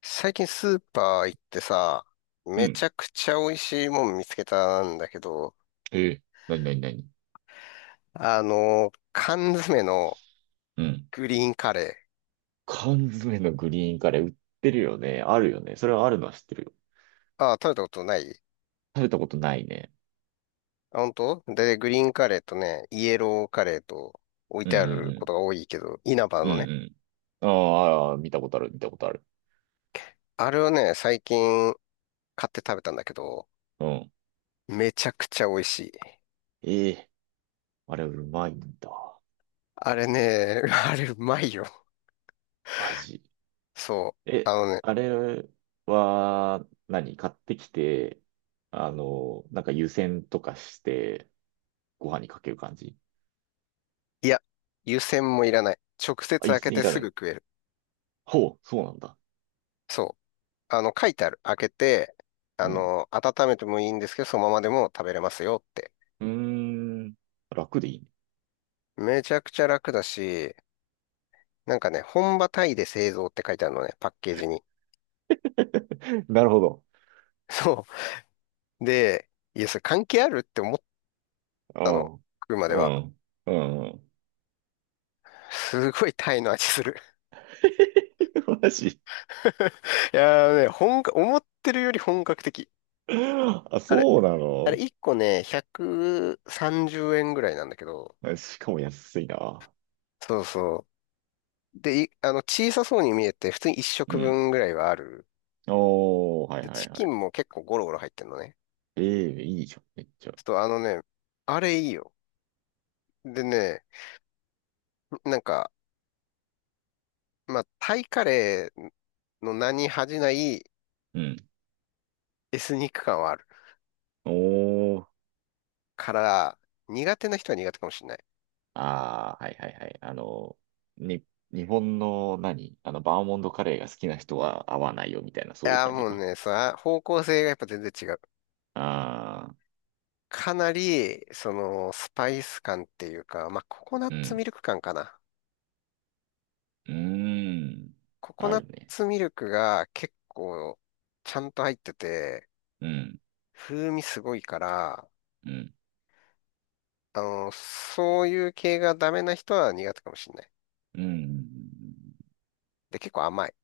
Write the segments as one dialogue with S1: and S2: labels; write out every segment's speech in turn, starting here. S1: 最近スーパー行ってさ、
S2: う
S1: めち
S2: ん。
S1: ゃくちゃ美味しいもん見つけたんだけど、
S2: えー、なになになに。
S1: 缶詰の
S2: うん。
S1: グリーンカレ
S2: 缶詰のグリーンカレー売ってるよね。あるよね。それはあるのは知ってるよ。
S1: ー。あ、食べたことない。
S2: 食べたことないね。
S1: あ、本当で、グリーンカレーとね、イエローカレーと置い
S2: うん
S1: て
S2: う
S1: あ
S2: ん
S1: る
S2: う
S1: ことが
S2: ん。
S1: 多いけど、稲葉
S2: う
S1: のね。
S2: んうん。ああ、あー見たことある、見たことある。
S1: あれをね、最近買って食べたんだけど、
S2: うん。
S1: めちゃくちゃ美味しい。
S2: ええ、あれうまいんだ。
S1: あれね、あれうまいよ。
S2: 味。
S1: そう。あ
S2: え、
S1: のね、
S2: あれは何、買ってきて、なんか湯煎とかして、ご飯にかける感じ？
S1: いや、湯煎もいらない。直接
S2: あ、湯
S1: 開け
S2: 煎
S1: て
S2: いら
S1: す
S2: ない
S1: ぐ
S2: の。
S1: 食える。
S2: ほう、そうなんだ。
S1: そう。書いてある。開けて、
S2: うん。
S1: 温めてもいいんですけど、そのままでも食べれますよって。
S2: うーん、楽でいいね。
S1: めちゃくちゃ楽だし、なんかね、本場タイで製造って書いてあるのね、パッケージに。
S2: なるほど。
S1: そう。で、いや、それ関係あるって思っ
S2: う
S1: たの。
S2: ん。
S1: 食うまで
S2: う
S1: は。
S2: ん。うん。
S1: すごいタイの味する。
S2: マジ。
S1: いやーね、思ってるより本格的。
S2: あ、
S1: あれ、
S2: そうな
S1: あれ、
S2: の？
S1: 1個ね、130円ぐらいなんだけど、
S2: あ、しかも安いな。
S1: そうそう。で、いあの、小さそうに見えて、普通に1
S2: う
S1: 食
S2: ん。
S1: 分ぐらいはある。
S2: おー、はい
S1: で、
S2: は
S1: チ
S2: いは
S1: キ
S2: い。
S1: ンも結構ゴロゴロ入ってんのね。
S2: ええ、いいじゃん、めっちゃ。
S1: ちょっとあれいいよ。でね、なんか、まあ、タイカレーの名に恥じない
S2: うん。
S1: エスニック感はある
S2: おー。
S1: から、苦手な人は苦手かもしれない。
S2: ああ、はいはいはい。に、日本の何あの、バーモントカレーが好きな人は合わないよ、みたいな、
S1: い
S2: そういう
S1: やー、
S2: 感じ
S1: もう
S2: か。
S1: ね、さ、方向性がやっぱ全然違う。
S2: ああ、
S1: かなり、スパイス感っていうか、まあ、ココナッ
S2: う
S1: ツミ
S2: ん。
S1: ルク感かな。
S2: うーん。
S1: ココ
S2: あ
S1: ナッ
S2: るね。
S1: ツミルクが結構、ちゃんと入ってて、
S2: うん。
S1: 風味すごいから、
S2: うん。
S1: そういう系がダメな人は苦手かもしれない。
S2: うん。
S1: で、結構甘い。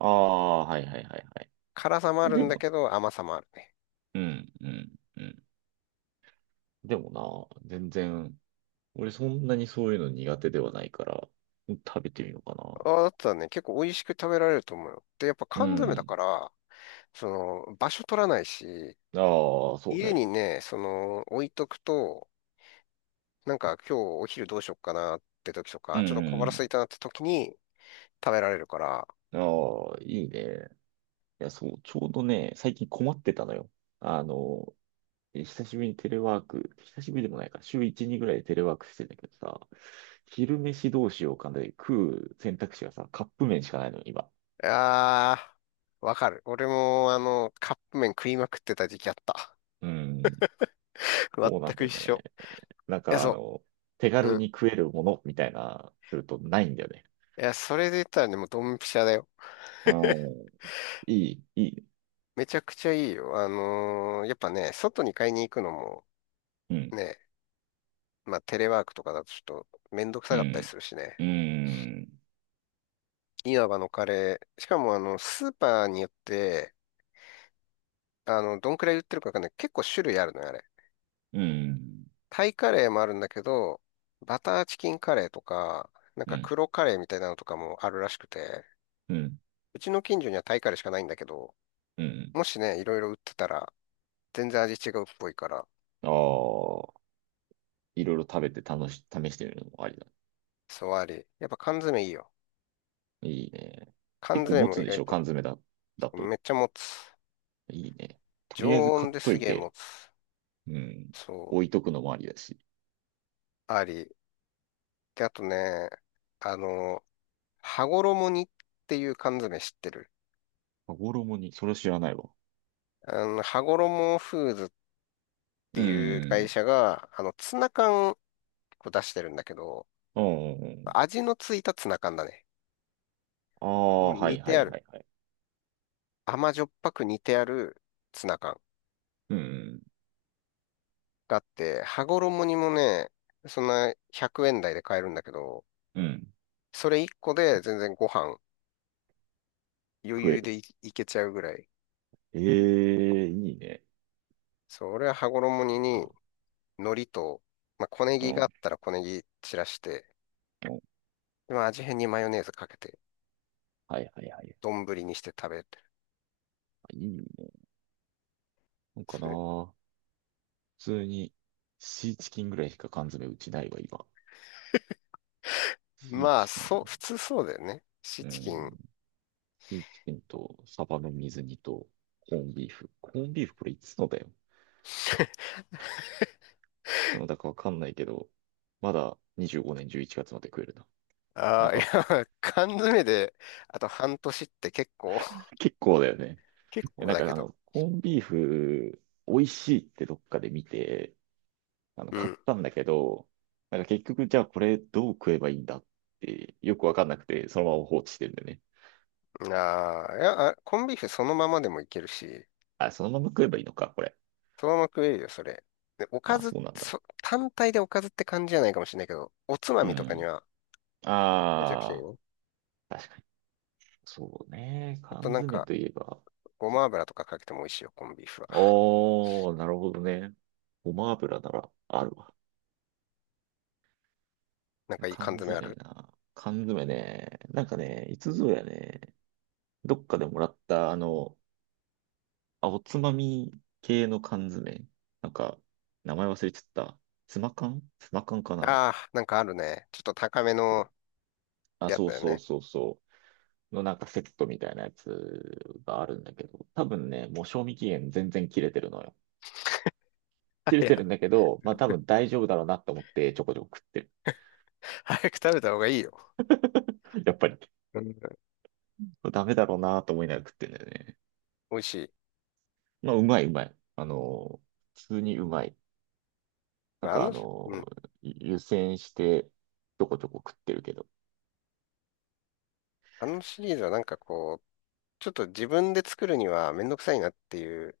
S2: ああ、はいはいはいはい。
S1: 辛さもある
S2: で
S1: んだ
S2: も、
S1: けど、甘さもあるね。
S2: うん、うん、うん。でもな、全然、俺そんなにそういうの苦手ではないから、食べてみようかな。
S1: あだったらね、結構美味しく食べられると思うよ。で、やっぱ
S2: う
S1: 缶詰だ
S2: ん。
S1: から、そ場所取らないし、
S2: ああ、そう
S1: 家
S2: ね。
S1: にね、置いとくと、なんか今日お昼どうしよっかなって時と
S2: う
S1: か、ちょっと小腹
S2: ん、
S1: 空いたなって時に食べられるから、
S2: うん。ああ、いいね。いや、そう、ちょうどね、最近困ってたのよ。あの、久しぶりにテレワーク、久しぶりでもないか、週1、2ぐらいでテレワークしてんだけどさ、昼飯どうしようかなで食う選択肢がさ、カップ麺しかないのよ、今。
S1: あー、わかる。俺もカップ麺食いまくってた時期あった。
S2: うん、そうな
S1: 全
S2: ん
S1: く
S2: だよ
S1: 一緒。
S2: ね。なん
S1: いや、
S2: かあ
S1: そ
S2: の、手
S1: う。
S2: 軽
S1: うん。
S2: に食えるものみたいな、するとないんだよね。
S1: いや、それで言ったらね、もうドンピシャだよ。
S2: うー、いい、いい。
S1: めちゃくちゃいいよ。やっぱね、外に買いに行くのも
S2: うん、
S1: ね、まあテレワークとかだとちょっとめんどく
S2: う
S1: さかったり
S2: ん、
S1: するしね。
S2: うん、
S1: いわばのカレー。しかもスーパーによって、どんくらい売ってるかわかんない。結構種類あるのよ、あれ。
S2: うん、
S1: タイカレーもあるんだけど、バターチキンカレーとか、なん
S2: う
S1: か
S2: ん、
S1: 黒カレーみたいなのとかもあるらしくて、
S2: うん、
S1: うちの近所にはタイカレーしかないんだけど、
S2: うん。
S1: もしね、いろいろ売ってたら、全然味違うっぽいから、
S2: ああ、いろいろ食べて楽し、試してみるのもありだ。
S1: そうあり。やっぱ缶詰いいよ。
S2: いいね。
S1: 関
S2: 結構
S1: 税
S2: 持
S1: も
S2: つ
S1: 意
S2: んでし
S1: 外
S2: ょ
S1: と
S2: 缶詰だ、だ
S1: め
S2: と。
S1: っちゃ持つ。
S2: いいね。と
S1: 常
S2: りあえず買
S1: 温
S2: っ
S1: で
S2: と
S1: す
S2: い
S1: げえ持
S2: て、
S1: つ。
S2: うん。
S1: そう、
S2: 置いとくのもありだし。
S1: あり。で、あとね、あの、羽衣にっていう缶詰知ってる？
S2: 羽衣に、それ知らないわ。
S1: 羽衣フーズって
S2: う
S1: いう会
S2: ん。
S1: 社が、ツナ缶を出してるんだけど、
S2: うん。
S1: 味のついたツナ缶だね。
S2: あ
S1: まあ
S2: あ、は
S1: 似
S2: いは
S1: てあ
S2: い
S1: る。
S2: はいはい。
S1: 甘じょっぱく似てあるツナ缶
S2: うん。
S1: があって、羽衣にもね、そんな100円台で買えるんだけど、
S2: うん。
S1: それ1個で全然ご飯余
S2: 食え
S1: 裕
S2: る。
S1: でいけちゃうぐらい。
S2: ええ、いいね。
S1: そう、俺は羽
S2: そ
S1: 衣
S2: っ
S1: に、
S2: か。
S1: 海苔と、まあ、小ネ
S2: う
S1: ギ
S2: ん。
S1: があ
S2: う
S1: ったら小ネギ散らして、
S2: ん。
S1: でまあ、味変にマヨネーズかけて、
S2: はいはいはい。
S1: 丼にして食べる。
S2: あ、いいね。なんかな、
S1: それ
S2: 普通にシーチキンぐらいしか缶詰うちないわ、今。シー
S1: まあ、
S2: チキン、
S1: そう、普通そうだよね。シー
S2: う
S1: チキン。
S2: ん、シーチキンとサバの水煮とコーンビーフ。コーンビーフこれいつのだよ。いつのだかわかんないけど、まだ25年11月まで食えるな。な
S1: あ
S2: ん
S1: あ、い
S2: か、
S1: や、缶詰で、あと半年って結構、
S2: 結構だよね。い
S1: 結
S2: や
S1: 構
S2: なん
S1: だ
S2: か
S1: け
S2: あ
S1: ど。
S2: の、コーンビーフ、美味しいってどっかで見て、あの、
S1: う
S2: 買っ
S1: ん。
S2: たんだけど、なんか結局、じゃあこれどう食えばいいんだって、よくわかんなくて、そのまま放置してるんだよね。
S1: ああ、いや、コンビーフそのままでもいけるし、
S2: あ、そのまま食えばいいのか、これ。
S1: そのまま食えるよ、それ。で、おか
S2: あ、
S1: ず、
S2: そうなんだ。
S1: 単体でおかずって感じじゃないかもしれないけど、おつま
S2: う
S1: みとかに
S2: ん。
S1: はめちゃくちゃいい
S2: あ
S1: ね。
S2: あ、確かに。そうね。
S1: あと
S2: 缶
S1: なん
S2: 詰
S1: か、
S2: といえば。
S1: ご
S2: そ
S1: ま油とかかけても美味しいよ、コンビーフは。
S2: おー、なるほどね。ごま油ならあるわ。
S1: なんかいい缶
S2: 缶
S1: 詰あ
S2: 詰
S1: る？
S2: な。缶詰ね。なんかね、いつぞやね、どっかでもらった、あの、あ、おつまみ系の缶詰。なんか、名前忘れちゃった。ツマ缶ツマ缶かな。
S1: ああー、なんかあるね。ちょっと高め
S2: そう、
S1: の
S2: あ、
S1: やつ
S2: そう
S1: だよ
S2: そう
S1: ね。
S2: そうそう。のなんかセットみたいなやつがあるんだけど、多分ね、もう賞味期限全然切れてるのよ。切
S1: い
S2: れて
S1: や、
S2: るんだけど、まあ多分大丈夫だろうなと思ってちょこちょこ食ってる。
S1: 早く食べた方がいいよ。
S2: やっぱり。
S1: うん。
S2: ダメだろうなと思いながら食ってんだよね。
S1: 美味しい？
S2: まあうまいうまい。あの、普通にうまい。な
S1: ま
S2: ん
S1: あ、
S2: かあ
S1: う
S2: の
S1: ん。
S2: 湯煎してちょこちょこ食ってるけど。
S1: あのシリーズはなんかこう、ちょっと自分で作るにはめんどくさいなっていう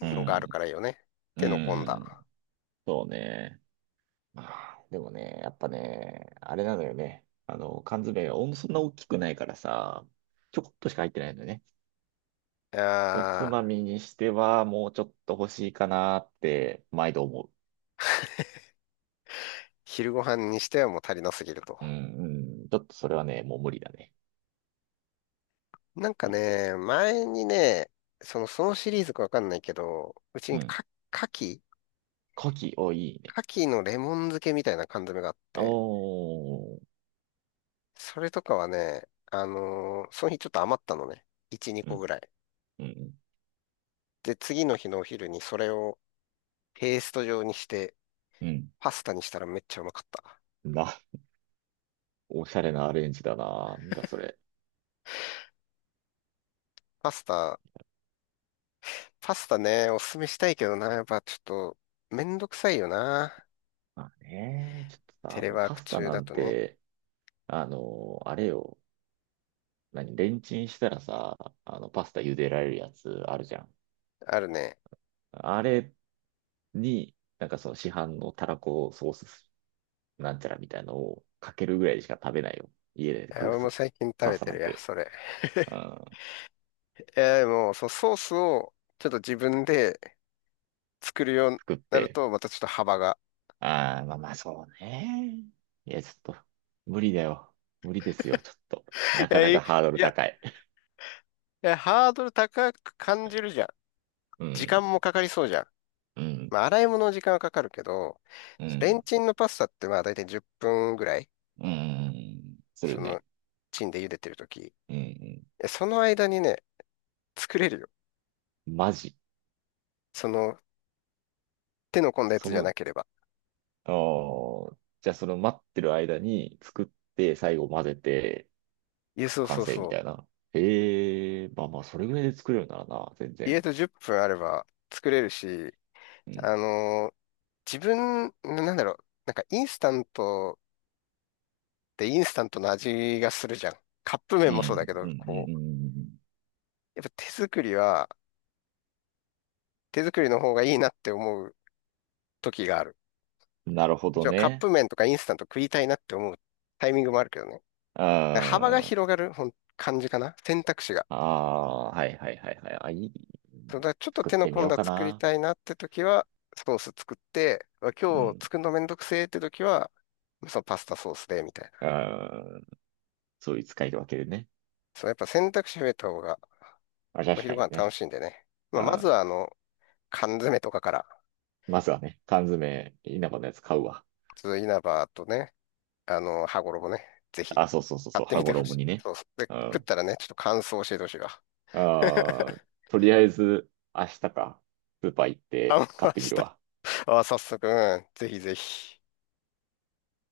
S2: う
S1: のがあるか
S2: ん。
S1: らいいよね。
S2: う
S1: 手の込んだ。
S2: ん。そうね。まあ、でもね、やっぱね、あれなのよね。あの、缶詰がそんな大きくないからさ、ちょこっとしか入ってないんだよね。
S1: い
S2: おつ
S1: や
S2: ま
S1: ー、
S2: みにしては、もうちょっと欲しいかなって、毎度思
S1: 昼ご飯にしてはもう足りなすぎると。
S2: う。うん、うん。ちょっとそれはね、もう無理だね。
S1: なんか
S2: ね、
S1: ね、前にね、そのシリーズかわかんないけど、うち
S2: う
S1: に
S2: ん。
S1: か、牡蠣
S2: 牡蠣、お、いいね。
S1: 牡蠣のレモン漬けみたいな缶詰があっ
S2: お
S1: て、
S2: ー。
S1: それとかはね、その日ちょっと余ったのね。1、2
S2: う
S1: 個
S2: ん、
S1: ぐらい。
S2: うん、
S1: で、次の日のお昼にそれをペースト状にして、
S2: うん。うん、
S1: パスタにしたらめっちゃうまかった。
S2: な、おしゃれなアレンジだな。なんだ、それ。
S1: パスタ、パスタね、おすすめしたいけどな、やっぱちょっと、めんどくさいよな。
S2: まあね、ちょっと
S1: テ
S2: さ、
S1: レ
S2: もう
S1: ワー
S2: パ
S1: ク
S2: スタ
S1: 中
S2: な
S1: だ
S2: ん
S1: とね。
S2: て、あの、あれよ。何、レンチンしたらさ、あの、パスタ茹でられるやつあるじゃん。
S1: あるね。
S2: あれに、なんかその市販のたらこソースなんちゃらみたいのをかけるぐらいしか食べないよ。家で
S1: い
S2: 食
S1: や
S2: う
S1: 俺も
S2: と。
S1: 最近食
S2: パ
S1: べ
S2: スタ
S1: て
S2: なん
S1: るや、
S2: て。
S1: それ。
S2: うん、
S1: いや、でも、そう、ソースをちょっと自分で作るように
S2: 作っ
S1: なる
S2: て。
S1: と、またちょっと幅が。
S2: ああ、まあまあそうね。いや、ちょっと、無理だよ。無理ですよ、ちょっと。な
S1: い
S2: か
S1: や
S2: な
S1: いい
S2: かハードル高い。
S1: やハードル高く感じるじゃん。
S2: う
S1: 時
S2: ん、
S1: 間もかかりそうじゃん。
S2: うん、
S1: まあ、洗い物の時間はかかるけど、
S2: う
S1: レン
S2: ん、
S1: チンのパスタってまあ、だいたい10分ぐらい、
S2: うん、する
S1: その、
S2: ね。
S1: チンで茹でてるとき。
S2: うん、う
S1: その間にね、作れるよ。
S2: ん、マジ。
S1: その、手の込んだや
S2: そ
S1: つじゃ
S2: の
S1: なければ。
S2: じゃあその待ってる間に作って最後混ぜて
S1: いや、そう
S2: 完
S1: そう
S2: 成
S1: そ
S2: み
S1: う。
S2: たいな。ええ、まあまあそれぐらいで作れるならな、全
S1: 家
S2: 然。
S1: と10分あれば作れるし、
S2: うん。
S1: あのーなんだろう、なんかインスタントってインスタントの味がするじゃん。カップ
S2: う
S1: 麺もそうだ
S2: ん。
S1: けど、
S2: うん。う
S1: こ
S2: ん。
S1: う、
S2: うん。
S1: やっぱ手作りの方がいいなって思う時がある。
S2: うん。なるほ
S1: もち
S2: ど
S1: ろんカッ
S2: ね。
S1: プ麺とかインスタント食いたいなって思うタイミングもあるけどね。幅が
S2: ああ、
S1: 広がるほん感じかな。選択肢が。
S2: ああ、はいはいはいはい。あ、いい。
S1: そうだからちょっと
S2: 作っ
S1: 手の
S2: てみ
S1: 込ん
S2: よう
S1: だ
S2: か
S1: 作り
S2: な。
S1: たいなって時は、ソース作って、うわ
S2: う
S1: 今日
S2: ん。
S1: 作るのめんどくせえって時は、そのパスタソースで、みたいな。
S2: うん。そういう使い分けでね。
S1: そう、やっぱ選択肢増えた方が
S2: あ、
S1: お
S2: 確
S1: 昼
S2: か
S1: ご
S2: に
S1: 飯楽
S2: ね。
S1: しいんでね。まあ、ま
S2: あ
S1: ず
S2: ー、
S1: は缶詰とかから、
S2: まずはね、缶詰、稲葉のやつ買うわ。
S1: ちょっと稲葉とね、羽衣ね、ぜひ
S2: あ、そうそうそう
S1: 買
S2: そ
S1: っ
S2: う、
S1: て
S2: 羽
S1: みてほ
S2: 衣
S1: しい。
S2: にね。
S1: そうそう。で、
S2: う
S1: 食っ
S2: ん。
S1: たらね、ちょっと感想教えてほしいわ。
S2: あ あ、とりあえず、明日か、スーパー行っ
S1: あ
S2: て
S1: ん
S2: 買っ
S1: ま
S2: てみ
S1: し
S2: る
S1: た。
S2: わ。
S1: あ、早速、うん、ぜひぜひ。